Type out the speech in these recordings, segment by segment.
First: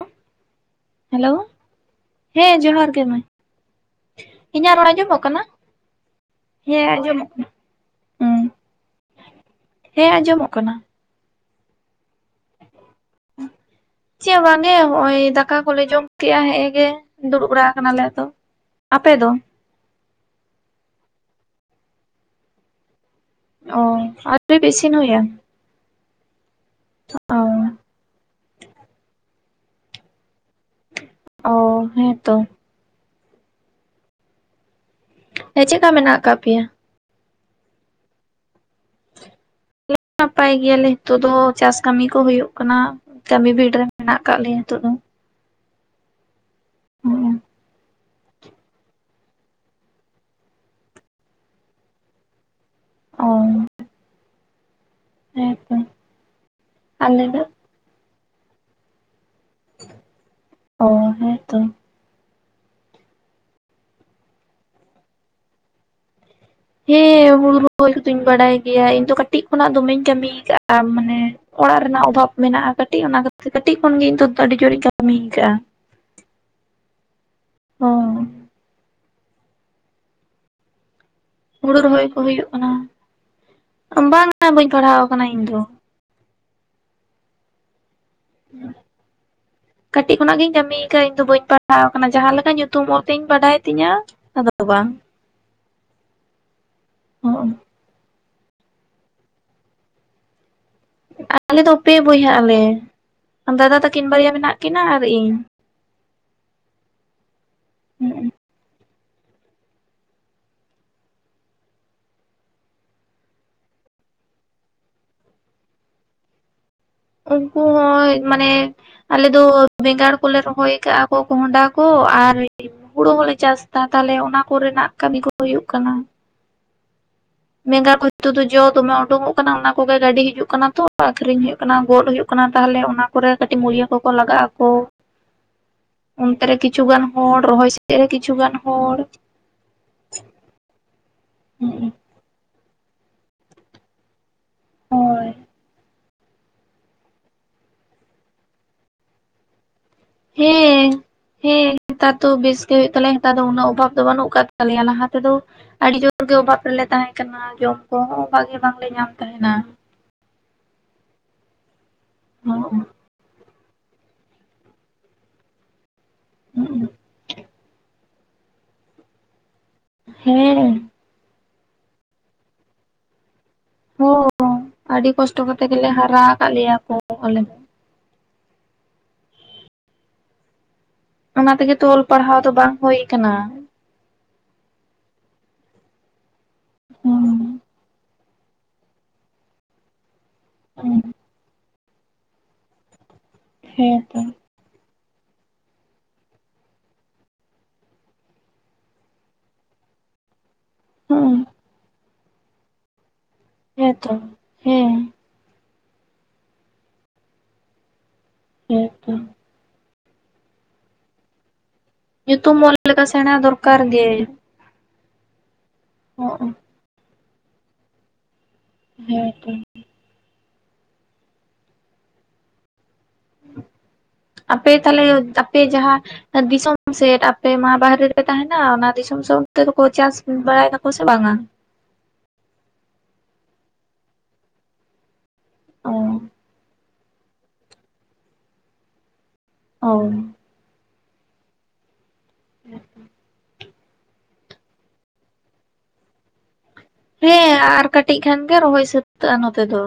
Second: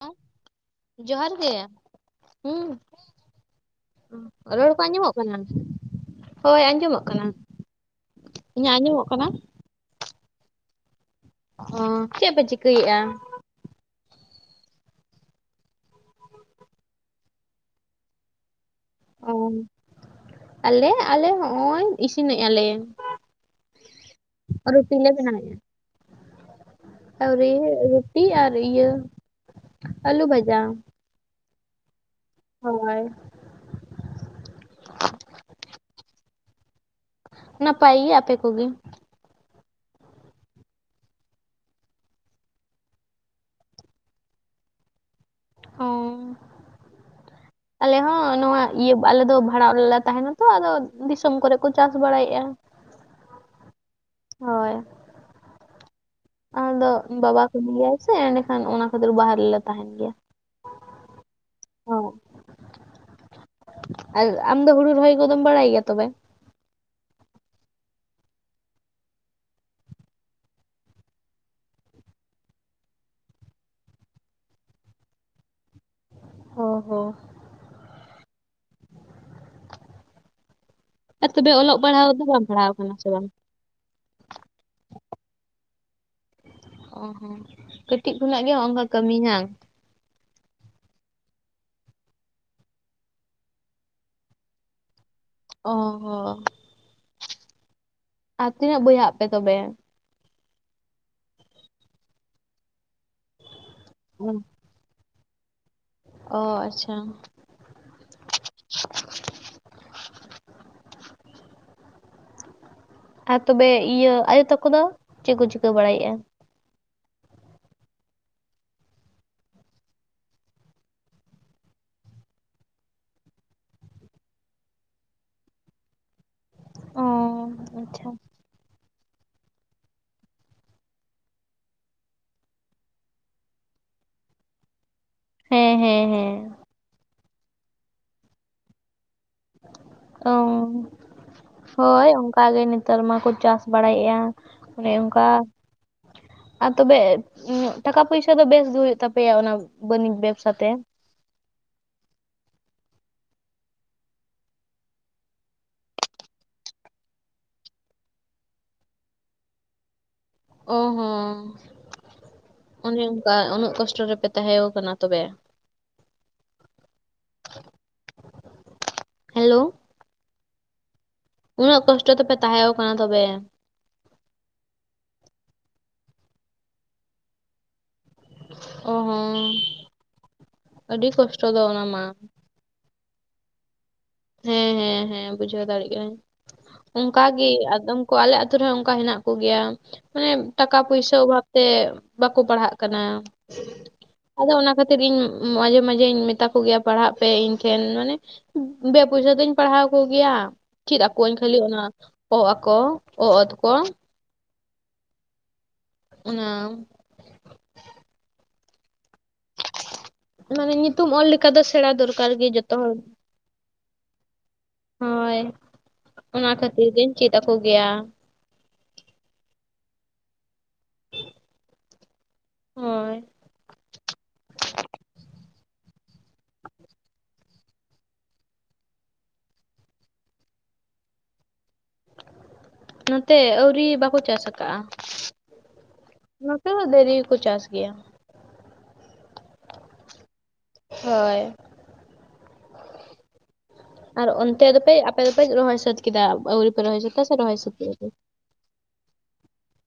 ᱚᱸ ᱦᱮᱞᱳ ᱦᱮᱸ ᱦᱩᱸ ᱡᱚᱦᱟᱨ ᱜᱮ ᱢᱟ ᱤᱧᱟᱜ ᱨᱚᱲ ᱟᱸᱡᱚᱢᱚᱜ ᱠᱟᱱᱟ? ᱦᱳᱭ ᱟᱸᱡᱚᱢᱚᱜ ᱠᱟᱱᱟ ᱦᱩᱸ ᱾ ᱤᱧᱟᱹᱜ ᱟᱸᱡᱚᱢᱚᱜ ᱠᱟᱱᱟ? ᱦᱮᱸ ᱟᱸᱡᱚᱢᱚᱜ ᱠᱟᱱᱟ᱾ ᱚᱻ ᱪᱮᱫ ᱯᱮ ᱪᱤᱠᱟᱹᱭᱮᱫᱼᱟ? [unintelligible] ᱪᱮᱫ ᱦᱚ ᱵᱟᱝ ᱜᱮ ᱱᱚᱜᱼᱚᱭ ᱫᱟᱠᱟ ᱠᱚᱞᱮ ᱡᱚᱢ ᱠᱮᱜᱼᱟ ᱦᱮᱸ ᱜᱮ ᱫᱩᱲᱩᱵ ᱵᱟᱲᱟ ᱟᱠᱟᱱᱟᱞᱮ ᱟᱫᱚ ᱟᱯᱮ ᱫᱚ? ᱚ ᱟᱞᱮ ᱟᱞᱮ ᱦᱚᱸᱜᱼᱚᱭ ᱤᱥᱤᱱᱮᱫᱼᱟ ᱞᱮ ᱚ ᱟᱹᱣᱨᱤ ᱯᱮ ᱤᱥᱤᱱ ᱨᱩᱴᱤ ᱞᱮ ᱦᱩᱭᱟ ᱵᱮᱱᱟᱣᱮᱜᱼᱟ ᱚ ᱟᱣᱨᱤ ᱨᱩᱴᱤ ᱟᱨ ᱤᱭᱟᱹ ᱟᱞᱩ ᱵᱷᱟᱡᱟ ᱚᱻ ᱦᱮᱸᱛᱚ ᱦᱳᱭ ᱦᱮᱸ ᱪᱮᱫᱠᱟ ᱢᱮᱱᱟᱜ ᱟᱠᱟᱫ ᱯᱮᱭᱟ? ᱱᱟᱯᱟᱭ ᱜᱮ ᱟᱯᱮ ᱠᱚᱜᱮ? ᱱᱟᱯᱟᱭ ᱜᱮᱭᱟᱞᱮ ᱱᱤᱛᱚᱜ ᱫᱚ ᱪᱟᱥ ᱠᱟᱹᱢᱤ ᱠᱚ ᱦᱩᱭᱩᱜ ᱠᱟᱱᱟ ᱠᱟᱹᱢᱤ ᱵᱷᱤᱲ ᱨᱮ ᱢᱮᱱᱟᱜ ᱟᱠᱟᱫ ᱞᱮᱭᱟ ᱱᱤᱛᱚᱜ ᱫᱚ ᱚᱻ ᱦᱚᱸ ᱟᱞᱮ ᱦᱚᱸ ᱱᱚᱣᱟ ᱤᱭᱟᱹ ᱟᱞᱮ ᱫᱚ ᱵᱷᱟᱲᱟ ᱨᱮᱞᱮ ᱛᱟᱦᱮᱱᱟ ᱛᱚ ᱟᱫᱚ ᱫᱤᱥᱚᱢ ᱠᱚᱨᱮ ᱠᱚ ᱪᱟᱥ ᱵᱟᱲᱟᱭᱮᱫᱼᱟ ᱚᱸᱻ ᱦᱳᱭ ᱦᱮ ᱛᱚ ᱟᱫᱚ ᱵᱟᱵᱟ ᱠᱟᱹᱢᱤ ᱜᱮᱭᱟᱭ ᱥᱮ ᱮᱸᱰᱮᱠᱷᱟᱱ ᱚᱱᱟ ᱠᱷᱟᱛᱤᱨ ᱵᱟᱦᱟᱨᱼᱼ ᱨᱮᱞᱮ ᱛᱟᱦᱮᱱ ᱜᱮᱭᱟ ᱚ ᱦᱮᱸᱛᱚ ᱦᱚᱸ ᱟᱨ ᱟᱢ ᱫᱚ ᱦᱩᱲᱩ ᱨᱚᱦᱚᱭ ᱠᱚᱫᱚᱢ ᱵᱟᱲᱟᱭ ᱜᱮᱭᱟ ᱛᱚᱵᱮ? ᱦᱮᱸ ᱦᱩᱲᱩ ᱨᱚᱦᱚᱭ ᱠᱚᱫᱚᱧ ᱵᱟᱲᱟᱭ ᱜᱮᱭᱟ ᱤᱧ ᱛᱚ ᱠᱟᱹᱴᱤᱡ ᱠᱷᱚᱱᱟᱜ ᱫᱚᱢᱮᱧ ᱠᱟᱹᱢᱤ ᱟᱠᱟᱜᱼᱟ ᱢᱟᱱᱮ ᱚᱲᱟᱜ ᱨᱮᱱᱟᱜ ᱚᱵᱷᱟᱵ ᱢᱮᱱᱟᱜᱼᱟ ᱠᱟᱹᱴᱤᱡ ᱚᱱᱟ ᱠᱷᱟᱹᱛᱤᱨ ᱠᱟᱹᱴᱤᱡ ᱠᱷᱚᱱᱜᱮ ᱤᱧ ᱫᱚ ᱟᱹᱰᱤ ᱡᱳᱨᱤᱧ ᱠᱟᱹᱢᱤ ᱟᱠᱟᱜᱼᱟ ᱚ ᱦᱚᱸ ᱦᱚᱸᱻ ᱟᱨ ᱛᱚᱵᱮ ᱦᱩᱲᱩ ᱚᱞᱚᱜ ᱨᱚᱦᱚᱭ ᱯᱟᱲᱦᱟᱣ ᱠᱚ ᱫᱚ ᱵᱟᱢ ᱦᱩᱭᱩᱜ ᱠᱟᱱᱟ ᱯᱟᱲᱦᱟᱣ ᱟᱠᱟᱱᱟ ᱥᱮ ᱵᱟᱝ? ᱵᱟᱝᱟ ᱵᱟᱹᱧ ᱯᱟᱲᱦᱟᱣ ᱟᱠᱟᱱᱟ ᱤᱧ ᱫᱚ ᱚ ᱦᱚᱸ ᱠᱟᱹᱴᱤᱡ ᱠᱷᱚᱱᱟᱜ ᱜᱮ ᱦᱚᱝᱠᱟ ᱠᱟᱹᱢᱤ ᱦᱟᱝ ᱠᱟᱹᱴᱤᱡ ᱠᱷᱚᱱᱟᱜ ᱜᱤᱧ ᱠᱟᱹᱢᱤᱭ ᱟᱠᱟᱫᱟ ᱤᱧ ᱫᱚ ᱵᱟᱹᱧ ᱯᱟᱲᱦᱟᱣ ᱟᱠᱟᱱᱟ ᱡᱟᱦᱟᱸ ᱞᱮᱠᱟ ᱧᱩᱛᱩᱢ ᱚᱞ ᱛᱮᱫ ᱤᱧ ᱵᱟᱰᱟᱭ ᱛᱤᱧᱟ ᱟᱫᱚ ᱵᱟᱝ ᱚᱻ ᱦᱚ ᱟᱨ ᱛᱤᱱᱟᱹᱜ ᱵᱚᱭᱦᱟᱜ ᱟᱯᱮ ᱛᱚᱵᱮ? ᱟᱞᱮ ᱫᱚ ᱯᱮ ᱵᱚᱭᱦᱟᱜ ᱟᱞᱮ ᱫᱟᱫᱟ ᱛᱟᱹᱠᱤᱱ ᱵᱟᱨᱭᱟ ᱦᱩᱸ ᱢᱮᱱᱟᱜ ᱠᱤᱱᱟᱹ ᱟᱨ ᱤᱧ ᱚ ᱟᱪᱪᱷᱟ ᱦᱮᱸ [inaudible] ᱟᱨ ᱛᱚᱵᱮ ᱤᱭᱟᱹ ᱟᱭᱳ ᱛᱟᱠᱚ ᱫᱚ ᱪᱮᱜ ᱠᱚ ᱪᱤᱠᱟᱹ ᱵᱟᱲᱟᱭᱮᱜᱼᱟ ᱩᱱᱠᱩ ᱦᱚᱸᱭ ᱢᱟᱱᱮ ᱟᱞᱮ ᱫᱚ ᱵᱮᱸᱜᱟᱲ ᱠᱚᱞᱮ ᱨᱚᱦᱚᱭ ᱟᱠᱟᱜᱼᱟ ᱠᱚ ᱠᱚᱸᱦᱰᱟ ᱠᱚ ᱟᱨ ᱦᱳᱲᱳ ᱦᱚᱞᱮ ᱪᱟᱥ ᱛᱟ ᱛᱟᱦᱞᱮ ᱚᱱᱟ ᱠᱚᱨᱮᱱᱟᱜ ᱠᱟᱹᱢᱤ ᱠᱚ ᱦᱳᱭᱳᱜ ᱠᱟᱱᱟ ᱚ ᱢᱮᱸᱜᱟ [unintelligible] ᱠᱚ ᱟᱪᱪᱷᱟ ᱛᱚᱫᱚ [unintelligible] ᱫᱚᱢᱮ ᱳᱰᱳᱧᱚᱜ ᱦᱳᱭᱳᱜ ᱠᱟᱱᱟ ᱚᱱᱟ ᱠᱚᱜᱮ ᱜᱟᱹᱰᱤ ᱦᱤᱡᱩᱜ ᱠᱟᱱᱟ ᱛᱚ ᱟᱠᱷᱨᱤᱧ ᱦᱳᱭᱳᱜ ᱠᱟᱱᱟ ᱜᱚᱫ ᱦᱳᱭᱤᱜ ᱠᱟᱱᱟ ᱛᱟᱦᱚᱞᱮ ᱚᱱᱟ ᱠᱚᱨᱮ ᱠᱟᱹᱴᱤᱡ ᱢᱩᱞᱤᱭᱟᱹ ᱠᱚᱠᱚ ᱞᱟᱜᱟᱜ ᱟᱠᱚ ᱦᱮᱸ ᱦᱮᱸ ᱦᱮᱸ ᱚᱱᱛᱮ ᱨᱮ ᱠᱤᱪᱷᱩ ᱜᱟᱱ ᱦᱚᱲ ᱨᱚᱦᱚᱭ ᱥᱮᱜ ᱨᱮ ᱠᱤᱪᱷᱩ ᱜᱟᱱ ᱦᱚᱲ ᱚ ᱦᱳᱭ ᱚᱱᱠᱟ ᱜᱮ ᱱᱮᱛᱟᱨ ᱢᱟᱠᱚ ᱪᱟᱥ ᱵᱟᱲᱟᱭᱮᱜᱼᱟ ᱚᱱᱮ ᱚᱝᱠᱟ ᱦᱳᱭ ᱟᱨ ᱛᱚᱵᱮ ᱴᱟᱠᱟ ᱯᱩᱭᱥᱟ ᱫᱚ ᱵᱮᱥᱜᱮ ᱦᱩᱭᱩᱜ ᱛᱟᱯᱮᱭᱟ ᱚᱱᱟ ᱵᱟᱹᱱᱤᱡᱽ ᱵᱮᱵᱽᱥᱟ ᱛᱮ? ᱦᱮᱸ ᱦᱮᱸ ᱱᱮᱛᱟᱨ ᱫᱚ ᱵᱮᱥ ᱜᱮ ᱦᱳᱭᱳᱜ ᱛᱟᱞᱮᱭᱟ ᱦᱮᱸᱛᱟᱨ ᱫᱚ ᱩᱱᱟᱹᱜ ᱚᱵᱷᱟᱵᱽ ᱫᱚ ᱵᱟᱹᱱᱩᱜ ᱟᱠᱟᱫ ᱛᱟᱞᱮᱭᱟ ᱞᱟᱦᱟ ᱛᱮᱫᱚ ᱟᱹᱰᱤ ᱡᱳᱨ ᱜᱮ ᱚᱵᱷᱟᱵᱽ ᱨᱮᱞᱮ ᱛᱟᱦᱮᱸ ᱠᱟᱱᱟ ᱡᱚᱢ ᱠᱚᱦᱚᱸ ᱵᱷᱟᱜᱮ ᱵᱟᱝᱞᱮ ᱧᱟᱢ ᱛᱟᱦᱮᱱᱟ ᱳ ᱦᱚᱸ ᱦᱚ [inaudible] ᱚᱱᱮ ᱚᱱᱠᱟ ᱩᱱᱟᱹᱜ ᱠᱚᱥᱴᱚ ᱨᱮᱯᱮ ᱛᱟᱦᱮᱸᱭᱚ ᱠᱟᱱᱟ ᱛᱚᱵᱮ ᱦᱩᱸ ᱦᱮᱞᱳ ᱦᱮᱸ ᱩᱱᱟᱹᱜ ᱠᱚᱥᱴᱚ ᱛᱮᱯᱮ ᱛᱟᱦᱮᱸᱣᱚ ᱠᱟᱱᱟ ᱛᱚᱵᱮ ᱦᱳ ᱟᱹᱰᱤ ᱠᱚᱥᱴᱚ ᱠᱟᱛᱮ ᱜᱮᱞᱮ ᱦᱟᱨᱟ ᱟᱠᱟᱫ ᱞᱮᱭᱟ ᱠᱚ ᱟᱞᱮ ᱫᱚ ᱚ ᱦᱚᱸ ᱟᱹᱰᱤ ᱠᱚᱥᱴᱚ ᱚᱱᱟ ᱫᱚ ᱛᱮᱜᱮᱛᱚ ᱢᱟ ᱚᱞ ᱯᱟᱲᱦᱟᱣ ᱫᱚ ᱵᱟᱝ ᱦᱳᱭ ᱠᱟᱱᱟ ᱦᱮᱸ ᱦᱮᱸ ᱦᱮᱸ ᱵᱩᱡᱷᱟᱹᱣ ᱫᱟᱲᱮᱭᱟᱜ ᱠᱟᱹᱱᱟᱹᱧ ᱦᱩᱸ ᱚᱱᱠᱟ ᱜᱤ ᱟᱫᱚᱢ ᱟᱞᱮ ᱟᱛᱳ ᱨᱮᱦᱚ ᱚᱝᱠᱟ ᱦᱮᱱᱟᱜ ᱠᱚᱜᱮᱭᱟ ᱢᱟᱱᱮ ᱴᱟᱠᱟ ᱯᱩᱭᱥᱟ ᱚᱵᱷᱟᱵᱽ ᱛᱮ ᱵᱟᱠᱚ ᱯᱟᱲᱦᱟᱜ ᱠᱟᱱᱟ ᱦᱮᱸ ᱦᱮ ᱟᱫᱚ ᱚᱱᱟ ᱠᱷᱟᱹᱛᱤᱨ ᱜᱤᱧ ᱢᱟᱡᱷᱮ ᱢᱟᱡᱷᱮᱧ ᱢᱮᱛᱟ ᱠᱚᱜᱮᱭᱟ ᱯᱟᱲᱦᱟᱜ ᱯᱮ ᱤᱧ ᱴᱷᱮᱱ ᱢᱟᱱᱮ ᱵᱮ ᱯᱚᱭᱥᱟ ᱛᱮᱧ ᱯᱟᱲᱦᱟᱣ ᱠᱚᱜᱮᱭᱟ ᱪᱮᱫ ᱦᱩᱸ ᱟᱠᱚᱣᱟᱹᱧ ᱠᱷᱟᱹᱞᱤ ᱚᱱᱟ ᱚ ᱟ ᱠᱚ ᱚ ᱚᱛ ᱠᱚ ᱦᱮᱸᱛᱚ ᱦᱮᱸ ᱚᱱᱟ ᱦᱮᱸ ᱛᱚ ᱢᱟᱱᱮ ᱧᱩᱛᱩᱢ ᱚᱞ ᱞᱮᱠᱟ ᱫᱚ ᱥᱮᱬᱟ ᱫᱚᱨᱠᱟᱨ ᱜᱮ ᱡᱚᱛᱚ ᱦᱚᱲ ᱠᱟᱨ ᱜᱮ ᱦᱳᱭ ᱚᱱᱟ ᱠᱷᱟᱹᱛᱤᱨ ᱜᱮᱧ ᱪᱮᱫ ᱟᱠᱚ ᱜᱮᱭᱟ ᱦᱮ ᱦᱮ ᱦᱳᱭ ᱟᱯᱮ ᱛᱟᱦᱚᱞᱮ ᱟᱯᱮ ᱡᱟᱦᱟ ᱫᱤᱥᱚᱢ ᱥᱮᱫ ᱟᱯᱮ ᱢᱟ ᱵᱟᱦᱨᱮ ᱨᱮ ᱯᱮ ᱛᱟᱦᱮᱱᱟ ᱚᱱᱟ ᱫᱤᱥᱚᱢ ᱥᱮᱫ ᱛᱮᱫ ᱠᱚ ᱪᱟᱥ ᱵᱟᱲᱟᱭ ᱫᱟᱠᱚ ᱥᱮ ᱵᱟᱝᱟ? ᱱᱚᱛᱮ ᱟᱹᱣᱨᱤ ᱵᱟᱠᱚ ᱪᱟᱥ ᱚ ᱠᱟᱜᱼᱟ ᱵᱷᱨᱤ ᱦᱚᱠ ᱪᱟᱥ ᱜᱮᱭᱟ ᱚ ᱦᱳᱭ [inaudible] ᱟᱨ ᱚᱱᱛᱮ ᱫᱚᱯᱮ ᱟᱯᱮ ᱫᱚᱯᱮ ᱨᱚᱦᱚᱭ ᱥᱟᱹᱛ ᱠᱮᱫᱟᱣ ᱦᱮᱸ ᱟᱨ ᱠᱟᱹᱴᱤᱡ ᱠᱷᱟᱱ ᱜᱮ ᱨᱚᱦᱚᱭ ᱥᱟᱹᱛᱟᱹᱜᱼᱟ ᱱᱚᱛᱮ ᱫᱚ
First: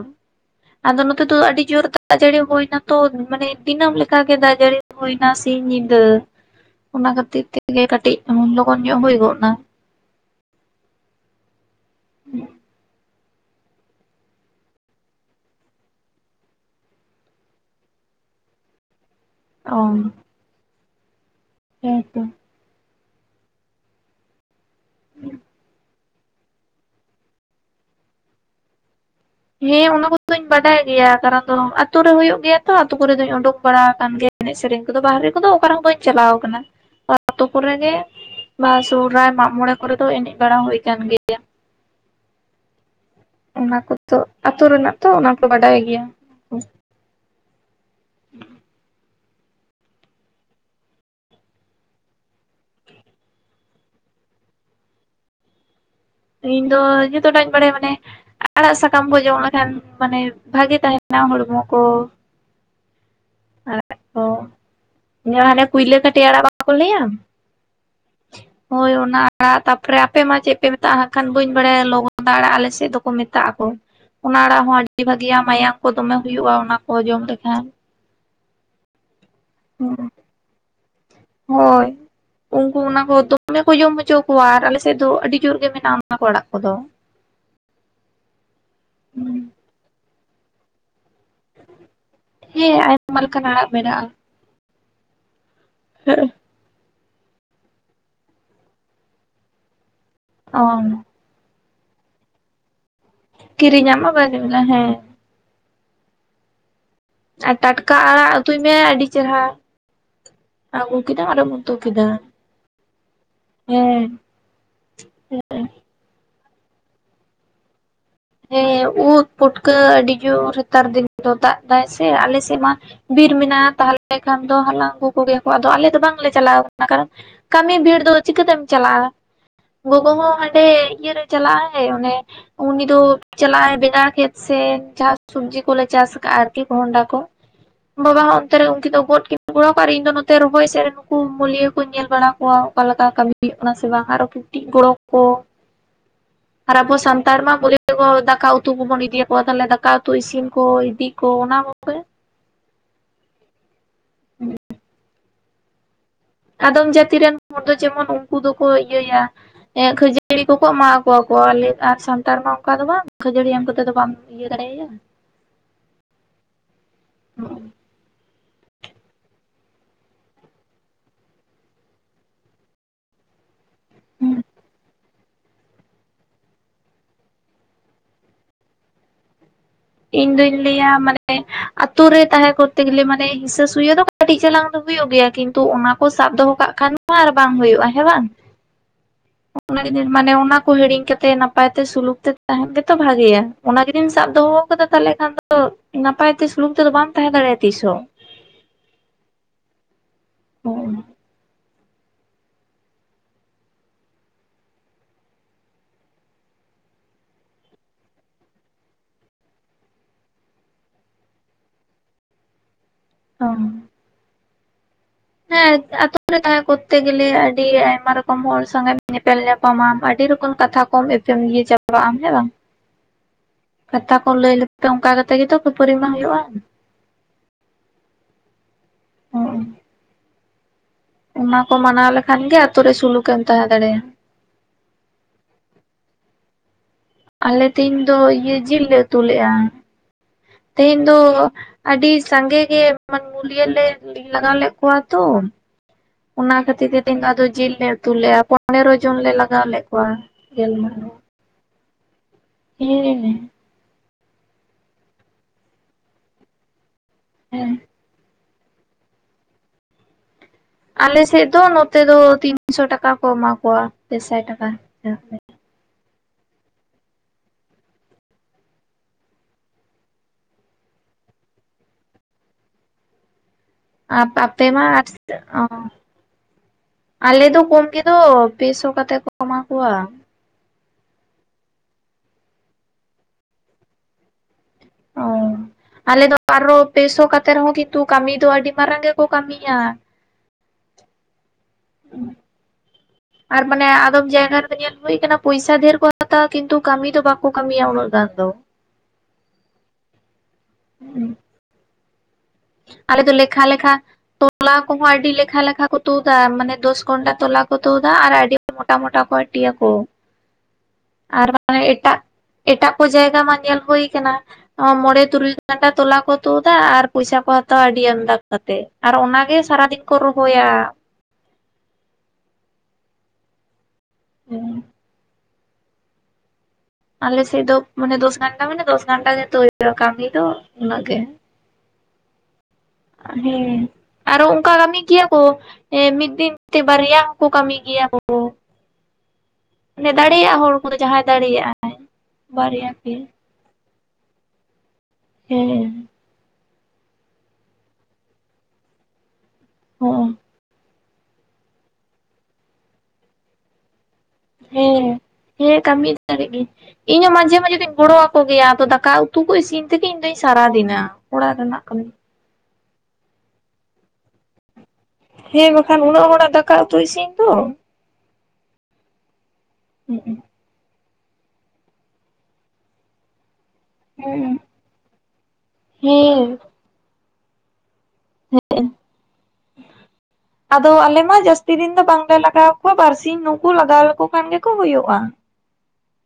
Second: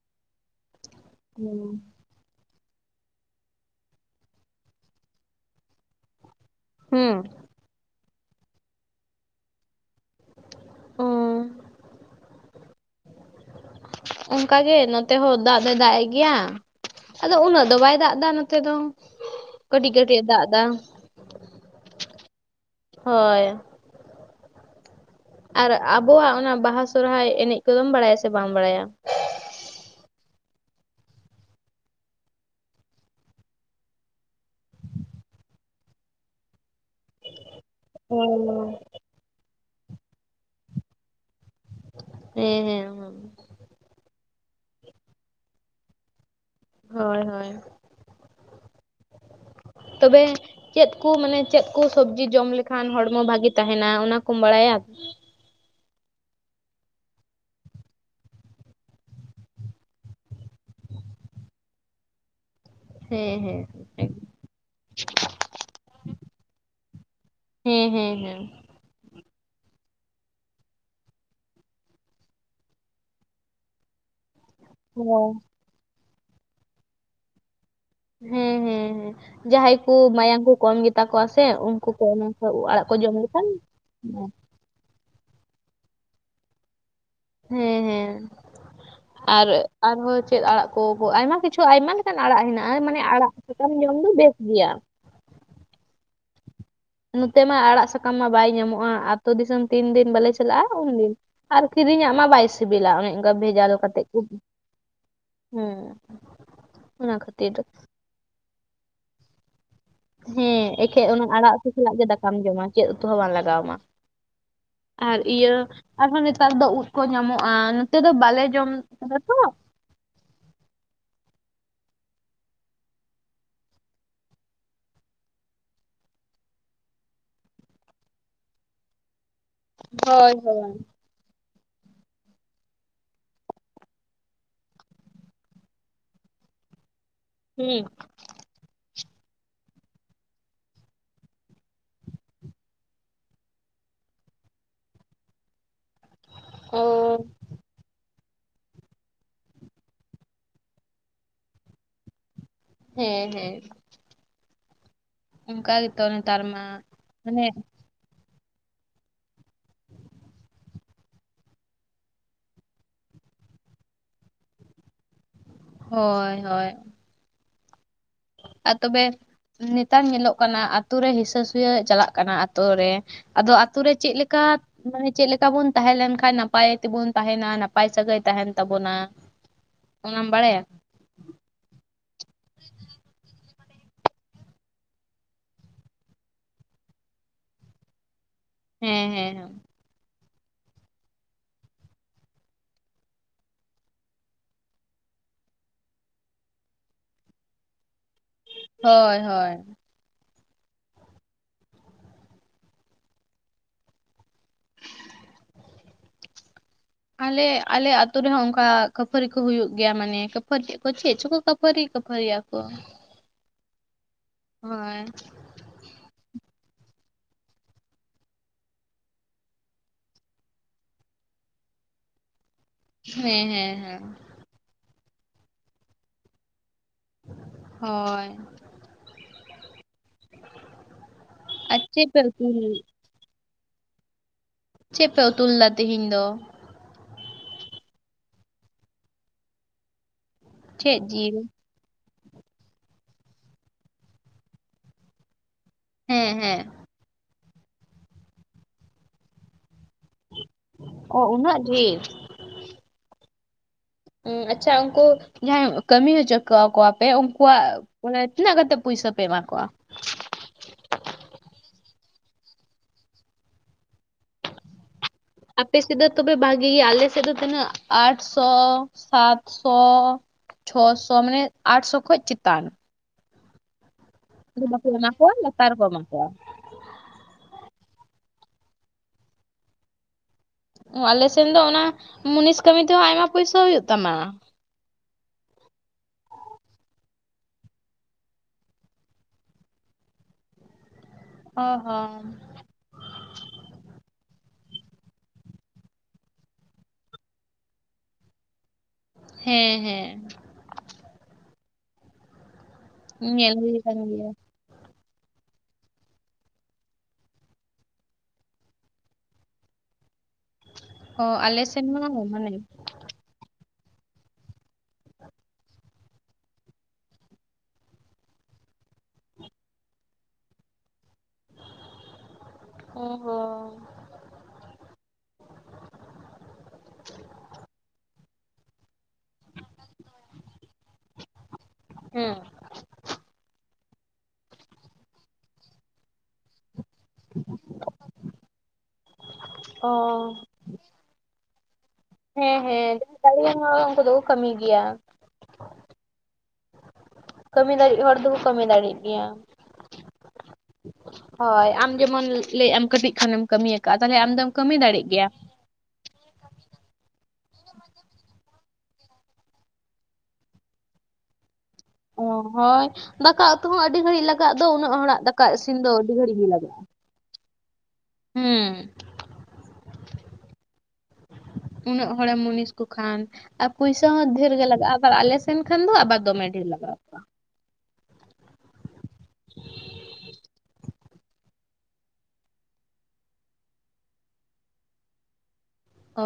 ᱟᱫᱚ ᱱᱚᱛᱮ ᱫᱚ ᱟᱹᱰᱤ ᱡᱩᱨ ᱫᱟᱜᱼᱼ ᱡᱟᱹᱲᱤ ᱦᱩᱭ ᱮᱱᱟ ᱛᱚ ᱢᱟᱱᱮ ᱫᱤᱱᱟᱹᱢ ᱞᱮᱠᱟᱜᱮ ᱫᱟᱜ ᱡᱟᱹᱲᱤ ᱦᱩᱭ ᱮᱱᱟ ᱥᱤᱧ ᱧᱤᱫᱟᱹ ᱚᱱᱟ ᱦᱩᱸ ᱠᱷᱟᱹᱛᱤᱨ ᱛᱮᱜᱮ ᱠᱟᱹᱴᱤᱡ ᱞᱚᱜᱚᱱ ᱧᱚᱜ ᱦᱩᱭ ᱜᱚᱫ ᱮᱱᱟ ᱚ ᱦᱮᱸ ᱚᱱᱠᱟ ᱜᱮ ᱱᱚᱛᱮ ᱦᱚᱸ ᱫᱟᱜ ᱫᱚᱭ ᱫᱟᱜᱮᱫ ᱜᱮᱭᱟ ᱟᱫᱚ ᱩᱱᱟᱹᱜ ᱫᱚ ᱵᱟᱭ ᱫᱟᱜ ᱮᱫᱟ ᱱᱚᱛᱮ ᱫᱚ ᱚ ᱠᱟᱹᱴᱤᱡ ᱠᱟᱹᱴᱤᱡᱼ ᱮ ᱫᱟᱜ ᱮᱫᱟ ᱦᱮᱸ ᱛᱚ ᱦᱳᱭ [inaudible] ᱟᱨ ᱟᱵᱚᱣᱟᱜ ᱚᱱᱟ ᱵᱟᱦᱟ ᱥᱚᱦᱨᱟᱭ ᱮᱱᱮᱡ ᱠᱚᱫᱚᱢ ᱵᱟᱲᱟᱭᱟ ᱥᱮ ᱵᱟᱢ ᱵᱟᱲᱟᱭᱟ ᱦᱮᱸ ᱚᱱᱟ ᱠᱚᱫᱚᱧ ᱵᱟᱰᱟᱭ ᱜᱮᱭᱟ ᱠᱟᱨᱚᱱ ᱫᱚ ᱟᱹᱛᱳ ᱨᱮ ᱦᱩᱭᱩᱜ ᱜᱮᱭᱟ ᱛᱚ ᱟᱹᱛᱳ ᱠᱚᱨᱮ ᱫᱚᱧ ᱩᱰᱩᱠ ᱵᱟᱲᱟ ᱟᱠᱟᱱ ᱜᱮᱭᱟ ᱮᱱᱮᱡ ᱥᱮᱨᱮᱧ ᱠᱚᱫᱚ ᱵᱟᱦᱨᱮ ᱠᱚᱫᱚ ᱚᱠᱟ ᱨᱮᱦᱚᱸ ᱵᱟᱹᱧ ᱪᱟᱞᱟᱣ ᱟᱠᱟᱱᱟ ᱟᱹᱛᱳ ᱠᱚᱨᱮ ᱜᱮ ᱚ ᱵᱟᱦᱟ ᱥᱚᱦᱨᱟᱭ ᱢᱟᱜ ᱢᱚᱬᱮ ᱠᱚᱨᱮ ᱫᱚ ᱮᱱᱮᱡ ᱵᱟᱲᱟ ᱦᱩᱭ ᱟᱠᱟᱱ ᱜᱮᱭᱟ ᱦᱮᱸ ᱦᱮᱸ ᱦᱚᱸ ᱚᱱᱟ ᱠᱚᱛᱚ ᱟᱹᱛᱳ ᱨᱮᱱᱟᱜ ᱛᱚ ᱚᱱᱟᱠᱚ ᱵᱟᱰᱟᱭ ᱜᱮᱭᱟ ᱦᱳᱭ ᱦᱳᱭ [inaudible] ᱛᱚᱵᱮ ᱪᱮᱫ ᱠᱚ ᱢᱟᱱᱮ ᱪᱮᱫ ᱠᱚ ᱥᱚᱵᱽᱡᱤ ᱡᱚᱢ ᱞᱮᱠᱷᱟᱱ ᱦᱚᱲᱢᱚ ᱵᱷᱟᱹᱜᱤ ᱛᱟᱦᱮᱱᱟ ᱚᱱᱟ ᱠᱚᱢ ᱵᱟᱲᱟᱭᱟ ᱤᱧ ᱫᱚ ᱡᱚᱛᱚᱴᱟᱜ ᱤᱧ ᱵᱟᱲᱟᱭᱟ ᱢᱟᱱᱮ ᱟᱲᱟᱜ ᱥᱟᱠᱟᱢ ᱠᱚ ᱡᱚᱢ ᱞᱮᱠᱷᱟᱱ ᱢᱟᱱᱮ ᱵᱷᱟᱹᱜᱤ ᱛᱟᱦᱮᱱᱟ ᱦᱚᱲᱢᱚ ᱠᱚ ᱦᱮᱸ ᱦᱮᱸ ᱟᱲᱟᱜ ᱦᱮᱸ ᱠᱚ ᱦᱟᱱᱮ ᱯᱩᱭᱞᱟᱹ ᱠᱟᱹᱴᱤᱡ ᱟᱲᱟᱜ ᱵᱟᱠᱚ ᱞᱟᱹᱭᱟ ᱦᱮᱸ ᱦᱮᱸ ᱦᱮᱸᱻ ᱦᱳᱭ ᱚᱱᱟ ᱟᱲᱟᱜ ᱛᱟᱯᱚᱨᱮ ᱟᱯᱮ ᱢᱟ ᱪᱮᱫ ᱯᱮ ᱢᱮᱛᱟᱜᱼᱟ ᱦᱟᱸᱜ ᱠᱷᱟᱱ ᱵᱟᱹᱧ ᱵᱟᱲᱟᱭᱟ ᱞᱚᱜᱚᱱᱟ ᱟᱲᱟᱜ ᱟᱞᱮ ᱥᱮᱫ ᱫᱚᱠᱚ ᱢᱮᱛᱟᱜᱼᱟ ᱠᱚ ᱚᱱᱟ ᱟᱲᱟᱜ ᱦᱚᱸ ᱟᱹᱰᱤ ᱦᱮᱸ ᱵᱷᱟᱹᱜᱤᱭᱟ ᱢᱟᱭᱟᱝ ᱠᱚ ᱫᱚᱢᱮ ᱦᱩᱭᱩᱜᱼᱟ ᱚᱱᱟ ᱠᱚ ᱡᱚᱢ ᱞᱮᱠᱷᱟᱱ ᱦᱮᱸ ᱦᱮᱸ ᱦᱮᱸ ᱡᱟᱦᱟᱭ ᱠᱩ ᱢᱟᱭᱟᱝ ᱠᱚ ᱠᱚᱢ ᱜᱮᱛᱟᱠᱚᱣᱟ ᱥᱮ ᱦᱳᱭ᱾ ᱩᱱᱠᱩ ᱠᱚ ᱮᱢᱟ ᱠᱚᱣᱟ ᱩᱱᱠᱩ ᱟᱲᱟᱜ ᱠᱚ ᱚᱱᱟ ᱡᱚᱢ ᱞᱮᱠᱷᱟᱱ ᱫᱚᱢᱮ ᱠᱚ ᱡᱚᱢ ᱦᱚᱪᱚ ᱠᱚᱣᱟ ᱟᱨ ᱟᱞᱮ ᱥᱮᱫ ᱫᱚ ᱟᱹᱰᱤ ᱡᱳᱨ ᱜᱮ ᱢᱮᱱᱟᱜᱼᱟ ᱚᱱᱟ ᱠᱚ ᱟᱲᱟᱜ ᱠᱚᱫᱚ ᱦᱮᱸ ᱦᱮᱸ ᱟᱨ ᱟᱨᱦᱚᱸ ᱪᱮᱫ ᱟᱲᱟᱜ ᱠᱚ [unintelligible] ᱟᱭᱢᱟ ᱠᱤᱪᱷᱩ ᱟᱭᱢᱟ ᱞᱮᱠᱟᱱ ᱟᱲᱟᱜ ᱦᱮᱸ ᱦᱮᱱᱟᱜᱼᱟ ᱢᱟᱱᱮ ᱟᱲᱟᱜ ᱥᱟᱠᱟᱢ ᱡᱚᱢ ᱫᱚ ᱵᱮᱥ ᱜᱮᱭᱟ ᱦᱮᱸᱜᱼᱮᱻ ᱱᱚᱛᱮ ᱢᱟ ᱟᱲᱟᱜ ᱥᱟᱠᱟᱢ ᱢᱟ ᱵᱟᱭ ᱧᱟᱢᱚᱜᱼᱟ ᱟᱹᱛᱳ ᱫᱤᱥᱚᱢ ᱛᱤᱱ ᱫᱤᱱ ᱵᱟᱞᱮ ᱚ ᱪᱟᱞᱟᱜᱼᱟ ᱩᱱᱫᱤᱱ ᱟᱨ ᱠᱤᱨᱤᱧᱟᱜ ᱢᱟ ᱵᱟᱭ ᱥᱤᱵᱤᱞᱟ ᱚᱱᱮ ᱚᱱᱠᱟ [unintelligible] ᱠᱤᱨᱤᱧᱟᱜ ᱠᱟᱛᱮᱫ ᱢᱟ ᱠᱚ ᱵᱟᱞᱮ ᱢᱮᱱᱟ ᱦᱮᱸ᱾ ᱦᱩᱸᱻ ᱟᱨ ᱴᱟᱴᱠᱟ ᱟᱲᱟᱜ ᱩᱛᱩᱭ ᱢᱮ ᱟᱹᱰᱤ ᱪᱮᱨᱦᱟ ᱦᱮᱸ ᱟᱹᱜᱩ ᱮᱠᱷᱮ ᱚᱱᱟ ᱠᱮᱫᱟᱢ ᱟᱨᱮᱢ ᱟᱲᱟᱜ ᱩᱛᱩ ᱥᱟᱞᱟᱜ ᱜᱮ ᱠᱮᱫᱟ ᱫᱟᱠᱟᱢ ᱡᱚᱢᱟ ᱪᱮᱫ ᱩᱛᱩ ᱦᱚᱸ ᱵᱟᱝ ᱞᱟᱜᱟᱣᱟᱢᱟ ᱦᱮᱸ᱾ ᱟᱨ ᱤᱭᱟᱹ ᱟᱨᱦᱚᱸ ᱱᱮᱛᱟᱨ ᱫᱚ ᱩᱫ ᱠᱚ ᱧᱟᱢᱚᱜ-ᱟ ᱱᱚᱛᱮ ᱫᱚ ᱵᱟᱞᱮ ᱡᱚᱢ ᱟᱠᱟᱫᱟ ᱛᱚ ᱠᱟᱹ ᱟᱹᱰᱤ ᱡᱳᱨ ᱦᱮᱛᱟᱨ ᱫᱤᱱ ᱫᱚ ᱫᱟᱜ ᱮᱫᱟᱭ ᱥᱮ ᱟᱞᱮ ᱥᱮᱫ ᱢᱟ ᱵᱤᱨ ᱢᱮᱱᱟᱜ-ᱟ ᱛᱟᱦᱟᱞᱮ ᱠᱷᱟᱱ ᱫᱚ ᱦᱟᱞᱟᱝ ᱟᱹᱜᱩ ᱠᱚᱜᱮᱭᱟᱠᱚ ᱟᱫᱚ ᱟᱞᱮ ᱫᱚ ᱵᱟᱝᱞᱮ ᱪᱟᱞᱟᱣᱟᱠᱟᱱᱟ ᱠᱟᱨᱚᱱ ᱠᱟᱹᱢᱤ ᱵᱷᱤᱲ ᱫᱚ ᱪᱤᱠᱟᱹ ᱛᱮᱢ ᱪᱟᱞᱟᱜ-ᱟ ᱜᱳᱜᱳ ᱦᱚᱸ ᱦᱳᱭ ᱦᱟᱸᱰᱮ ᱦᱳᱭ ᱤᱭᱟᱹ ᱨᱮ ᱪᱟᱞᱟᱜ-ᱟᱭ ᱚᱱᱮ ᱩᱱᱤ ᱫᱚ ᱪᱟᱞᱟᱜ ᱟᱭ ᱵᱮᱸᱜᱟᱲ ᱠᱷᱮᱛ ᱥᱮ ᱪᱟᱥ ᱥᱚᱵᱽᱡᱤ ᱠᱚᱞᱮ ᱪᱟᱥ ᱟᱠᱟᱜ-ᱟ ᱟᱨᱠᱤ ᱠᱚᱸᱦᱰᱟ ᱠᱚ ᱦᱮᱸ ᱵᱟᱵᱟ ᱦᱚᱸ ᱱᱚᱛᱮ ᱨᱮ ᱩᱱᱠᱤᱱ ᱫᱚ ᱜᱚᱫ ᱠᱤᱱ ᱜᱚᱲᱚᱣᱟᱠᱚᱣᱟ ᱟᱨ ᱤᱧ ᱫᱚ ᱱᱚᱛᱮ ᱨᱚᱦᱚᱭ ᱥᱮᱫ ᱨᱮ ᱱᱩᱠᱩ ᱢᱩᱞᱤᱭᱟᱹ ᱠᱚᱧ ᱧᱮᱞ ᱵᱟᱲᱟ ᱠᱚᱣᱟ ᱚᱠᱟ ᱞᱮᱠᱟ ᱠᱟᱹᱢᱤ ᱦᱩᱭᱩᱜ ᱠᱟᱱᱟ ᱥᱮ ᱵᱟᱝ ᱟᱨᱦᱚᱸ ᱠᱟᱹᱴᱤᱡ ᱜᱚᱲᱚ ᱠᱚ ᱟᱨ ᱚ ᱟᱵᱚ ᱥᱟᱱᱛᱟᱲ ᱢᱟ ᱵᱚᱞᱮ ᱫᱟᱠᱟ ᱩᱛᱩ ᱠᱚᱵᱚᱱ ᱤᱫᱤᱭᱟᱠᱚᱣᱟ ᱛᱟᱦᱟᱞᱮ ᱫᱟᱠᱟ ᱩᱛᱩ ᱤᱥᱤᱱ ᱠᱚ ᱤᱫᱤ ᱠᱚ ᱚᱱᱟ ᱠᱚᱜᱮ ᱦᱮᱸ ᱦᱮᱸ [unintelligible] ᱚᱱᱠᱟ ᱜᱮ ᱟᱫᱚᱢ ᱡᱟᱹᱛᱤ ᱨᱮᱱ ᱦᱚᱲ ᱫᱚ ᱡᱮᱢᱚᱱ ᱩᱱᱠᱩ ᱫᱚᱠᱚ ᱤᱭᱟᱹᱭᱟ ᱠᱷᱟᱹᱡᱟᱹᱲᱤ ᱠᱚᱠᱚ ᱮᱢᱟ ᱠᱚᱣᱟ ᱠᱚ ᱟᱞᱮ ᱟᱨ ᱥᱟᱱᱛᱟᱲ ᱢᱟ ᱚᱱᱠᱟ ᱫᱚ ᱵᱟᱝ ᱠᱷᱟᱹᱡᱟᱹᱲᱤ ᱮᱢ ᱠᱟᱛᱮᱫ ᱫᱚ ᱵᱟᱢ ᱤᱭᱟᱹ ᱫᱟᱲᱮᱭᱟ ᱦᱳᱭ ᱦᱳᱭ ᱟᱨ ᱛᱚᱵᱮ ᱱᱮᱛᱟᱨ ᱧᱮᱞᱚᱜ ᱠᱟᱱᱟ ᱟᱛᱳ ᱨᱮ ᱦᱤᱥᱟᱹ ᱥᱩᱭᱟᱹ ᱪᱟᱞᱟᱜ ᱠᱟᱱᱟ ᱟᱛᱳ ᱨᱮ ᱟᱫᱚ ᱟᱛᱩ ᱨᱮ ᱪᱮᱫ ᱞᱮᱠᱟ ᱢᱟᱱᱮ ᱪᱮᱫ ᱞᱮᱠᱟ ᱵᱚᱱ ᱛᱟᱦᱮᱸ ᱞᱮᱱᱠᱷᱟᱱ ᱱᱟᱯᱟᱭ ᱛᱮᱵᱚᱱ ᱛᱟᱦᱮᱱᱟ ᱱᱟᱯᱟᱭ ᱥᱟᱹᱜᱟᱹᱭ ᱛᱟᱦᱮᱱ ᱛᱟᱵᱚᱱᱟ ᱚᱱᱟᱢ ᱤᱧ ᱫᱩᱧ ᱵᱟᱲᱟᱭᱟ ᱞᱟᱹᱭᱟ ᱢᱟᱱᱮ ᱟᱛᱳ ᱨᱮ ᱛᱟᱦᱮᱸ ᱠᱚᱨᱛᱮ ᱜᱮᱞᱮ ᱢᱟᱱᱮ ᱦᱤᱥᱟᱹ ᱥᱩᱭᱟᱹ ᱫᱚ ᱠᱟᱹᱴᱤᱡ ᱪᱮᱞᱟᱝ ᱫᱚ ᱦᱩᱭᱩᱜ ᱜᱮᱭᱟ ᱠᱤᱱᱛᱩ ᱚᱱᱟ ᱠᱚ ᱥᱟᱵ ᱫᱚᱦᱚ ᱠᱟᱜ ᱠᱷᱟᱱ ᱢᱟ ᱟᱨ ᱵᱟᱝ ᱦᱩᱭᱩᱜ-ᱟ ᱦᱮᱸ ᱵᱟᱝ ᱦᱮᱸ ᱦᱮᱸ ᱚᱱᱟ ᱢᱟᱱᱮ ᱚᱱᱟ ᱠᱚ ᱦᱤᱲᱤᱧ ᱠᱟᱛᱮᱜ ᱱᱟᱯᱟᱭ ᱛᱮ ᱥᱩᱞᱩᱠ ᱛᱮ ᱛᱟᱦᱮᱱ ᱜᱮᱛᱚ ᱵᱷᱟᱜᱮᱭᱟ ᱚᱱᱟ ᱡᱩᱫᱤᱢ ᱥᱟᱵ ᱫᱚᱦᱚ ᱠᱟᱫᱟ ᱛᱟᱦᱟᱞᱮ ᱠᱷᱟᱱ ᱫᱚ ᱱᱟᱯᱟᱭ ᱛᱮ ᱥᱩᱞᱩᱠ ᱛᱮᱫᱚ ᱵᱟᱢ ᱛᱟᱦᱮᱸ ᱫᱟᱲᱮᱭᱟᱜ-ᱟ ᱛᱤᱥ ᱦᱚᱸ ᱦᱳᱭ ᱦᱳᱭ [unintelligible] ᱟᱞᱮ ᱟᱞᱮ ᱟᱛᱳ ᱨᱮᱦᱚᱸ ᱚᱱᱠᱟ ᱠᱷᱟᱹᱯᱟᱹᱨᱤ ᱠᱚ ᱦᱩᱭᱩᱜ ᱜᱮᱭᱟ ᱢᱟᱱᱮ ᱠᱷᱟᱹᱯᱟᱹᱨᱤ ᱠᱚ ᱪᱮᱫ ᱪᱚᱠᱚ ᱠᱷᱟᱹᱯᱟᱹᱨᱤ ᱠᱷᱟᱹᱯᱟᱹᱨᱤ ᱟᱠᱚ ᱚ ᱦᱳᱭ ᱦᱮᱸ ᱟᱛᱳ ᱨᱮ ᱛᱟᱦᱮᱸᱠᱚᱨᱛᱮ ᱜᱮᱞᱮ ᱟᱹᱰᱤ ᱟᱭᱢᱟ ᱨᱚᱠᱚᱢ ᱦᱚᱲ ᱥᱚᱝᱜᱮᱢ ᱧᱮᱯᱮᱞ ᱧᱟᱯ ᱧᱟᱯᱟᱢᱟ ᱟᱹᱰᱤ ᱨᱚᱠᱚᱢ ᱠᱟᱛᱷᱟ ᱠᱚᱢ ᱮᱯᱮᱢ ᱤᱭᱟᱹ ᱪᱟᱯᱟᱞ ᱟᱢ ᱦᱮᱸ ᱵᱟᱝ ᱦᱮᱸ ᱦᱮᱸ ᱦᱮᱸ ᱠᱟᱛᱷᱟ ᱠᱚ ᱞᱟᱹᱭ ᱞᱟᱹᱭ ᱛᱮ ᱚᱱᱠᱟ ᱠᱟᱛᱮᱫ ᱜᱮᱛᱚ ᱠᱷᱟᱹᱯᱟᱹᱨᱤ ᱢᱟ ᱦᱩᱭᱩᱜ-ᱟ ᱦᱳᱭ ᱦᱚᱸᱜ-ᱚ ᱚᱱᱟ ᱠᱚ ᱟᱨ ᱪᱮᱫ ᱢᱟᱱᱟᱣ ᱯᱮ ᱞᱮᱠᱷᱟᱱ ᱩᱛᱩ ᱜᱮ ᱟᱛᱳ ᱨᱮ ᱥᱩᱞᱩᱠ ᱠᱮᱢ ᱛᱟᱦᱮᱸ ᱫᱟᱲᱮᱭᱟ ᱪᱮᱫ ᱯᱮ ᱩᱛᱩ ᱞᱮᱫᱟ ᱛᱤᱦᱤᱧ ᱫᱚ ᱟᱞᱮ ᱛᱮᱦᱮᱧ ᱫᱚ ᱤᱭᱟᱹ ᱡᱤᱞ ᱞᱮ ᱩᱛᱩ ᱞᱮᱫ-ᱟ᱾ ᱛᱮᱦᱮᱧ ᱪᱮᱫ ᱫᱚ ᱡᱤᱞ ᱟᱹᱰᱤ ᱥᱟᱸᱜᱮ ᱜᱮ ᱢᱟᱱᱮ ᱢᱩᱞᱤᱭᱟᱹ ᱞᱮ ᱞᱟᱜᱟᱣ ᱞᱮᱫ ᱠᱚᱣᱟ ᱛᱚ ᱦᱮᱸ ᱚᱱᱟ ᱦᱮᱸ ᱠᱷᱟᱹᱛᱤᱨ ᱛᱮ ᱛᱮᱦᱮᱧ ᱫᱚ ᱟᱫᱚ ᱡᱤᱞ ᱞᱮ ᱩᱛᱩ ᱞᱮᱫ-ᱟ ᱯᱚᱱᱮᱨᱚ ᱡᱚᱱ ᱞᱮ ᱞᱟᱜᱟᱣ ᱞᱮᱫ ᱠᱚᱣᱟ ᱜᱮᱞ ᱢᱚᱦ ᱩᱱᱟᱹᱜ ᱰᱷᱮᱨ ᱦᱮᱸ ᱦᱮᱸ ᱟᱪᱪᱷᱟ ᱩᱱᱠᱩ ᱡᱟᱦᱟᱸᱭ ᱠᱟᱹᱢᱤ ᱦᱚᱪᱚ ᱠᱚᱣᱟ ᱯᱮ ᱦᱮᱸ ᱩᱱᱠᱩᱣᱟᱜ [unintelligible] ᱛᱤᱱᱟᱹᱜ ᱠᱟᱛᱮ ᱯᱩᱭᱥᱟ ᱯᱮ ᱮᱢᱟ ᱠᱚᱣᱟ ᱟᱞᱮᱥᱮᱫ ᱫᱚ ᱱᱚᱛᱮ ᱫᱚ ᱛᱤᱱᱥᱚ ᱴᱟᱠᱟ ᱠᱚ ᱮᱢᱟ ᱠᱚᱣᱟ ᱯᱮ ᱥᱟᱭ ᱴᱟᱠᱟ ᱟᱯᱮ ᱥᱮᱫ ᱫᱚ ᱛᱚᱵᱮ ᱵᱷᱟᱜᱮ ᱜᱮᱭᱟ ᱟᱞᱮ ᱥᱮᱫ ᱫᱚ ᱛᱤᱱᱟᱹᱜ ᱟᱴᱥᱚ ᱥᱟᱛ ᱥᱚ ᱪᱷᱚᱥᱚ ᱢᱟᱱᱮ ᱟᱴᱥᱚ ᱠᱷᱚᱡ ᱪᱮᱛᱟᱱ ᱟᱯᱮ ᱢᱟ, ᱵᱟᱠᱚ ᱮᱢᱟ ᱠᱚᱣᱟ ᱚ ᱞᱟᱛᱟᱨ ᱠᱚ ᱮᱢᱟ ᱠᱚᱣᱟ ᱟᱞᱮ ᱫᱚ ᱠᱚᱢ ᱜᱮ ᱫᱚ ᱯᱮ ᱥᱚ ᱠᱟᱛᱮ ᱠᱚ ᱮᱢᱟ ᱠᱚᱣᱟ ᱾ ᱟᱞᱮ ᱥᱮᱱ ᱫᱚ ᱚᱱᱟ ᱢᱩᱱᱤᱥ ᱠᱟᱹᱢᱤ ᱛᱮᱦᱚᱸ ᱟᱭᱢᱟ ᱯᱚᱭᱥᱟᱹ ᱦᱩᱭᱩᱜ ᱛᱟᱢᱟ ᱾ ᱚ ᱟᱞᱮ ᱫᱚ ᱟᱨᱚ ᱯᱮᱥᱚ ᱠᱟᱛᱮ ᱨᱮᱦᱚᱸ ᱠᱤᱱᱛᱩ ᱠᱟᱹᱢᱤ ᱫᱚ ᱟᱹᱰᱤ ᱢᱟᱨᱟᱝ ᱜᱮᱠᱚ ᱠᱟᱹᱢᱤᱭᱟ ᱾ [inaudible] ᱦᱚᱸ ᱦᱚᱸ ᱾ ᱟᱨ ᱢᱟᱱᱮ ᱟᱫᱚᱢ ᱡᱟᱭᱜᱟ ᱨᱮᱫᱚ ᱧᱮᱞ ᱦᱳ ᱟᱠᱟᱱᱟ ᱯᱚᱭᱥᱟᱹ ᱰᱷᱮᱨ ᱠᱚ ᱦᱟᱛᱟᱣᱟ, ᱠᱤᱱᱛᱩ ᱠᱟᱹᱢᱤ ᱫᱚ ᱵᱟᱠᱚ ᱠᱟᱹᱢᱤᱭᱟ ᱩᱱᱟᱹᱜ ᱜᱟᱱ ᱫᱚ ᱾ [inaudible] ᱦᱮᱸ ᱦᱮᱸ ᱾ ᱦᱩᱸ ᱾ [inaudible] ᱦᱩᱸ, ᱧᱮᱞ ᱦᱩᱭ ᱞᱮᱠᱷᱟ ᱠᱟᱱ ᱜᱮᱭᱟ ᱾ ᱛᱚᱞᱟ ᱠᱚᱦᱚᱸ ᱟᱹᱰᱤ ᱞᱮᱠᱷᱟ ᱞᱮᱠᱷᱟ ᱠᱚ ᱛᱩᱫᱟ ᱢᱟᱱᱮ ᱫᱚᱥ ᱜᱚᱱᱰᱟ ᱛᱚᱞᱟ ᱠᱚ ᱛᱩᱫᱟ ᱟᱨ ᱟᱹᱰᱤ ᱢᱚᱴᱟ ᱢᱚᱴᱟ ᱠᱚ ᱟᱹᱴᱤᱭᱟᱠᱚ ᱚ ᱾ ᱟᱨ ᱟᱞᱮ ᱵᱟᱝ ᱥᱮᱱ ᱦᱚᱸ ᱮᱴᱟᱜ ᱢᱟᱱᱮ ᱮᱴᱟᱜ ᱡᱟᱭᱜᱟ ᱢᱟ ᱧᱮᱞ ᱦᱩᱭ ᱟᱠᱟᱱᱟ ᱢᱚᱲᱮ ᱛᱩᱨᱩᱭ ᱜᱷᱚᱱᱴᱟ ᱛᱚᱞᱟ ᱠᱚ ᱛᱩᱫᱟ ᱟᱨ ᱯᱚᱭᱥᱟ ᱠᱚ ᱦᱟᱛᱟᱣᱟ ᱟᱹᱰᱤ ᱟᱢᱫᱟ ᱠᱟᱛᱮ ᱟᱨ ᱚᱱᱟ ᱜᱮ ᱥᱟᱨᱟ ᱫᱤᱱ ᱠᱚ ᱨᱚᱦᱚᱭᱟ ᱾ ᱚ ᱦᱚᱸ ᱾ ᱦᱮᱸ ᱾ ᱟᱞᱮ ᱥᱮ ᱫᱚ ᱢᱟᱱᱮ ᱫᱚᱥ ᱜᱟᱱᱰᱟ ᱢᱟᱱᱮ ᱫᱚᱥ ᱜᱟᱱᱰᱟ ᱜᱮ ᱛᱩᱫ ᱠᱟᱹᱢᱤ ᱫᱚ ᱚᱱᱟ ᱜᱮ ᱦᱮᱸ ᱾ ᱦᱮᱸ, ᱟᱨᱚ ᱚᱱᱠᱟ ᱠᱟᱹᱢᱤ ᱜᱮᱭᱟ ᱠᱚ, ᱦᱮᱸ ᱢᱤᱫ ᱫᱤᱱ ᱛᱮ ᱵᱟᱨᱭᱟ ᱦᱚᱸᱠᱚ ᱠᱟᱹᱢᱤ ᱜᱮᱭᱟ ᱠᱚ ᱾ ᱚ ᱮ ᱫᱟᱲᱮᱭᱟᱜᱼᱟ ᱦᱚᱲ ᱠᱚ ᱫᱚ ᱡᱟᱦᱟᱸᱭ ᱫᱟᱲᱮᱭᱟᱜᱼᱟᱭ ᱾ ᱦᱮᱸ ᱦᱮᱸ, ᱡᱟᱦᱟᱸ ᱫᱟᱲᱮᱭᱟᱱ ᱦᱚᱲ ᱩᱱᱠᱩ ᱫᱚᱠᱚ ᱠᱟᱹᱢᱤ ᱜᱮᱭᱟ ᱾ ᱦᱮᱸ ᱾ ᱠᱟᱹᱢᱤ ᱫᱟᱲᱮᱜ ᱦᱚᱲ ᱫᱚᱠᱚ ᱠᱟᱹᱢᱤ ᱫᱟᱲᱮᱜ ᱜᱮᱭᱟ ᱾ ᱦᱚᱸ᱾ ᱦᱳᱭ, ᱟᱢ ᱡᱮᱢᱚᱱ ᱞᱟᱹᱭᱮᱫ ᱟᱢ ᱠᱟᱹᱴᱤᱡ ᱠᱷᱟᱱᱮᱢ ᱠᱟᱹᱢᱤᱭᱟ ᱟᱠᱟᱫᱼᱟ ᱾ ᱛᱟᱦᱞᱮ ᱟᱢ ᱫᱚᱢ ᱠᱟᱹᱢᱤ ᱦᱮᱸ, ᱫᱟᱲᱮᱜ ᱜᱮᱭᱟ ᱦᱮᱸ ᱠᱟᱹᱢᱤ ᱫᱟᱲᱮ ᱜᱮ ᱾ ᱤᱧ ᱦᱚᱸ ᱢᱟᱡᱷᱮ ᱢᱟᱡᱷᱮ ᱫᱚᱧ ᱜᱚᱲᱚ ᱟᱠᱚ ᱜᱮᱭᱟ, ᱟᱫᱚ ᱫᱟᱠᱟ ᱩᱛᱩ ᱠᱚ ᱤᱥᱤᱱ ᱛᱮᱜᱮ ᱤᱧ ᱫᱩᱧ ᱥᱟᱨᱟᱫᱤᱱᱟ ᱾ ᱚᱲᱟᱜ ᱨᱮᱱᱟᱜ ᱠᱟᱹᱢᱤ ᱾ ᱚ ᱦᱳᱭ, ᱫᱟᱠᱟ ᱩᱛᱩ ᱦᱚᱸ ᱟᱹᱰᱤ ᱜᱷᱟᱹᱲᱤᱡ ᱞᱟᱜᱟᱜ ᱫᱚ ᱩᱱᱟᱹᱜ ᱦᱚᱲᱟᱜ ᱫᱟᱠᱟ ᱦᱮᱸ ᱤᱥᱤᱱ ᱫᱚ ᱵᱟᱠᱷᱟᱱ ᱟᱹᱰᱤ ᱩᱱᱟᱹᱜ ᱜᱷᱟᱹᱲᱤᱡ ᱜᱮ ᱦᱚᱲᱟᱜ ᱫᱟᱠᱟ ᱞᱟᱜᱟᱜᱼᱟ ᱾ ᱩᱛᱩ ᱤᱥᱤᱱ ᱛᱚ ᱦᱩᱸ ᱦᱮᱸ ᱾ ᱩᱱᱟᱹᱜ ᱦᱚᱲᱮᱢ ᱢᱩᱱᱤᱥ ᱠᱚ ᱠᱷᱟᱱ, ᱟᱨ ᱯᱩᱭᱥᱟ ᱦᱚᱸ ᱰᱷᱮᱨ ᱜᱮ ᱞᱟᱜᱟᱜᱼᱟ, ᱟᱵᱟᱨ ᱟᱞᱮ ᱥᱮᱱ ᱠᱷᱟᱱ ᱫᱚ ᱟᱵᱟᱨ ᱫᱚᱢᱮ ᱦᱮᱸ ᱰᱷᱮᱨ ᱞᱟᱜᱟᱜᱼᱟ ᱾ ᱦᱮᱸ, ᱟᱫᱚ ᱟᱞᱮ ᱢᱟ ᱡᱟᱹᱥ ᱛᱤ ᱫᱤᱱ ᱫᱚ ᱵᱟᱝᱞᱮ ᱞᱟᱜᱟᱣ ᱠᱚᱣᱟ, ᱵᱟᱨᱥᱤ ᱱᱩᱠᱩ ᱞᱟᱜᱟᱣ ᱞᱮᱠᱚ ᱠᱷᱟᱱ ᱜᱮᱠᱚ ᱦᱩᱭᱩᱜᱼᱟ ᱾ ᱚ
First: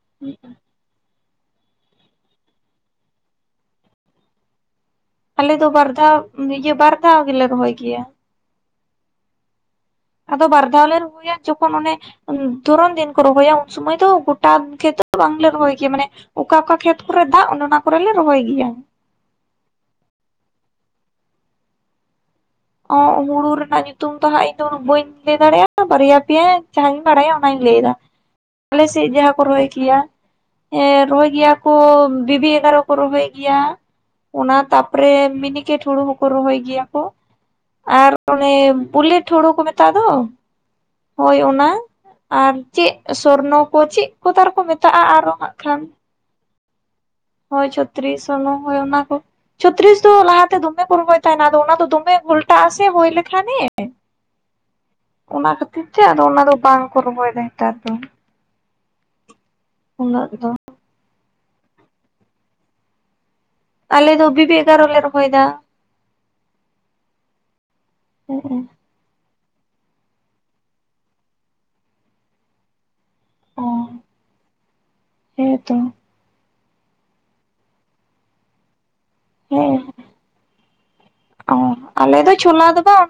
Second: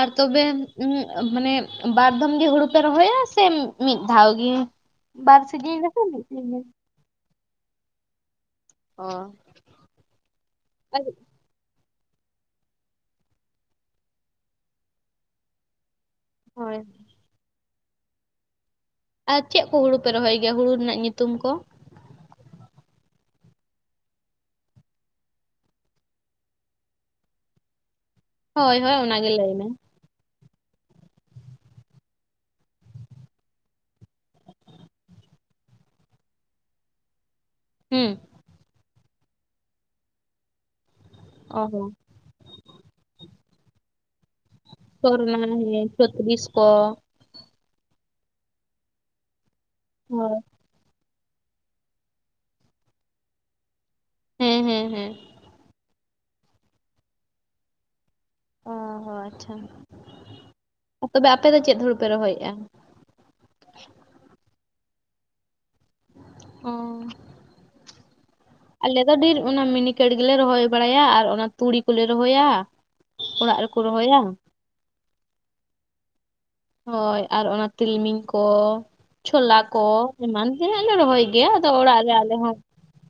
ᱟᱨ ᱛᱚᱵᱮ ᱩ ᱢᱟᱱᱮ ᱵᱟᱨᱫᱚᱢ ᱜᱮ ᱦᱩᱲᱩ ᱯᱮ ᱨᱚᱦᱚᱭᱟ, ᱥᱮ ᱢᱤᱫ ᱫᱷᱟᱣ ᱜᱮ ᱾ ᱟᱞᱮ ᱫᱚ ᱵᱟᱨ ᱫᱷᱟᱹᱣ ᱤᱭᱟᱹ ᱵᱟᱨ ᱫᱷᱟᱹᱣ ᱜᱮᱞᱮ ᱨᱚᱦᱚᱭ ᱜᱮᱭᱟ ᱾ ᱚ ᱾ ᱟᱫᱚ ᱵᱟᱨ ᱫᱷᱟᱹᱣ ᱞᱮ ᱨᱚᱦᱚᱭᱟ ᱾ ᱡᱚᱠᱷᱚᱱ ᱚᱱᱮ ᱫᱷᱚᱨᱚᱱ ᱫᱤᱱ ᱠᱚ ᱨᱚᱦᱚᱭᱟ ᱩᱱ ᱥᱚᱢᱚᱭ ᱫᱚ ᱜᱚᱴᱟ ᱠᱷᱮᱛ ᱵᱟᱝᱞᱮ ᱨᱚᱦᱚᱭ ᱜᱮᱭᱟ ᱢᱟᱱᱮ ᱾ ᱚᱠᱟ ᱚᱠᱟ ᱦᱳᱭ ᱠᱷᱮᱛ ᱠᱚᱨᱮ ᱫᱟᱜ ᱚᱱᱮ ᱚᱱᱟ ᱠᱚᱨᱮ ᱞᱮ ᱨᱚᱦᱚᱭ ᱜᱮᱭᱟ ᱾ ᱟᱨ ᱪᱮᱫ ᱠᱚ ᱦᱩᱲᱩ ᱯᱮ ᱨᱚᱦᱚᱭ ᱜᱮᱭᱟ? ᱦᱩᱲᱩ ᱨᱮᱱᱟᱜ ᱧᱩᱛᱩᱢ ᱠᱚ ᱾ ᱚ‌ ᱦᱩᱲᱩ ᱨᱮᱱᱟᱜ ᱧᱩᱛᱩᱢ ᱫᱚ ᱦᱟᱸᱜ ᱤᱧ ᱫᱚ ᱩᱱᱟᱹᱜ ᱵᱟᱹᱧ ᱞᱟᱹᱭ ᱫᱟᱲᱮᱭᱟᱜᱼᱟ ᱵᱟᱨᱭᱟ ᱯᱮᱭᱟ ᱡᱟᱦᱟᱸ ᱵᱟᱲᱟᱭᱟ ᱚᱱᱟᱧ ᱞᱟᱹᱭᱫᱟ ᱦᱳᱭ ᱟᱞᱮ ᱦᱳᱭ ᱥᱮᱫ ᱚᱱᱟᱜᱮ ᱡᱟᱦᱟᱸ ᱠᱚ ᱞᱟᱹᱭ ᱢᱮ ᱨᱚᱦᱚᱭ ᱜᱮᱭᱟ ᱦᱮᱸ ᱨᱚᱦᱚᱭ ᱜᱮᱭᱟ ᱠᱚ ᱵᱤᱵᱤ ᱮᱜᱟᱨᱚ ᱠᱚ ᱨᱚᱦᱚᱭ ᱜᱮᱭᱟ ᱚᱱᱟ ᱛᱟᱯᱚᱨᱮ ᱢᱤᱱᱤᱠᱮᱴ ᱦᱩᱲᱩ ᱦᱚᱸᱠᱚ ᱨᱚᱦᱚᱭ ᱜᱮᱭᱟ ᱠᱚ ᱦᱩᱸ ᱟᱨ ᱚᱱᱮ ᱵᱩᱞᱮᱴ ᱦᱩᱲᱩ ᱠᱚ ᱢᱮᱛᱟᱜ ᱫᱚ ᱦᱳᱭ ᱚ ᱚᱱᱟ ᱦᱚᱸ ᱟᱨ ᱪᱮᱫ ᱥᱚᱨᱱᱚ ᱠᱚ ᱪᱮᱫ ᱠᱚ ᱛᱟᱨᱠᱚ ᱢᱮᱛᱟᱜᱼᱟ ᱟᱨᱦᱚ ᱥᱚᱨᱱᱟ ᱦᱟᱜ ᱠᱷᱟᱱ [inaudible] ᱠᱚ ᱦᱳᱭ ᱪᱷᱚᱛᱨᱤᱥ ᱦᱚᱭ ᱚᱱᱟ ᱠᱚ ᱪᱷᱚᱛᱨᱤᱥ ᱫᱚ ᱦᱳᱭ ᱞᱟᱦᱟᱛᱮ ᱫᱚᱢᱮ ᱠᱚ ᱨᱚᱦᱚᱭ ᱛᱟᱦᱮᱸᱱᱟ ᱟᱫᱚ ᱚᱱᱟ ᱫᱚ ᱫᱚᱢᱮ ᱜᱷᱚᱞᱴᱟ ᱟᱥᱮ ᱦᱚᱭ ᱞᱮᱠᱷᱟᱱᱮ ᱦᱮᱸ ᱦᱮᱸ ᱦᱮᱸ ᱚᱱᱟ ᱠᱷᱟᱹᱛᱤᱨ ᱛᱮ ᱟᱫᱚ ᱚᱱᱟ ᱫᱚ ᱵᱟᱝ ᱠᱚ ᱨᱚᱦᱚᱭᱮᱫᱟ ᱱᱮᱛᱟᱨ ᱫᱚ ᱚ ᱟᱪᱪᱷᱟ ᱩᱱᱟᱹᱜ ᱫᱚ ᱾ ᱛᱚᱵᱮ ᱟᱯᱮ ᱫᱚ ᱪᱮᱫ ᱦᱩᱲᱩ ᱯᱮ ᱨᱚᱦᱚᱭᱮᱫᱼᱟ? ᱟᱞᱮ ᱫᱚ ᱵᱤᱵᱤ ᱮᱜᱟᱨ ᱞᱮ ᱨᱚᱦᱚᱭᱮᱫᱟ ᱾ ᱚ ᱦᱩᱸ ᱟᱞᱮ ᱫᱚ ᱰᱷᱮᱨ ᱚᱱᱟ ᱢᱤᱱᱤᱠᱮᱴ ᱜᱮᱞᱮ ᱨᱚᱦᱚᱭ ᱵᱟᱲᱟᱭᱟ ᱟᱨ ᱚᱱᱟ ᱛᱩᱲᱤ ᱠᱚᱞᱮ ᱨᱚᱦᱚᱭᱟ ᱚᱲᱟᱜ ᱚ ᱨᱮᱠᱚ ᱨᱚᱦᱚᱭᱟ ᱦᱮᱸᱛᱚ ᱦᱳᱭ ᱟᱨ ᱚᱱᱟ ᱛᱤᱞᱢᱤᱧ ᱠᱚ ᱪᱷᱳᱞᱟ ᱦᱮᱸ ᱠᱚ ᱮᱢᱟᱱ ᱛᱮᱱᱟᱜ ᱞᱮ ᱨᱚᱦᱚᱭ ᱜᱮᱭᱟ ᱚ ᱟᱫᱚ ᱚᱲᱟᱜ ᱨᱮ ᱫᱚ ᱟᱞᱮ ᱦᱚᱸ ᱪᱷᱳᱞᱟ ᱫᱚ ᱵᱟᱝ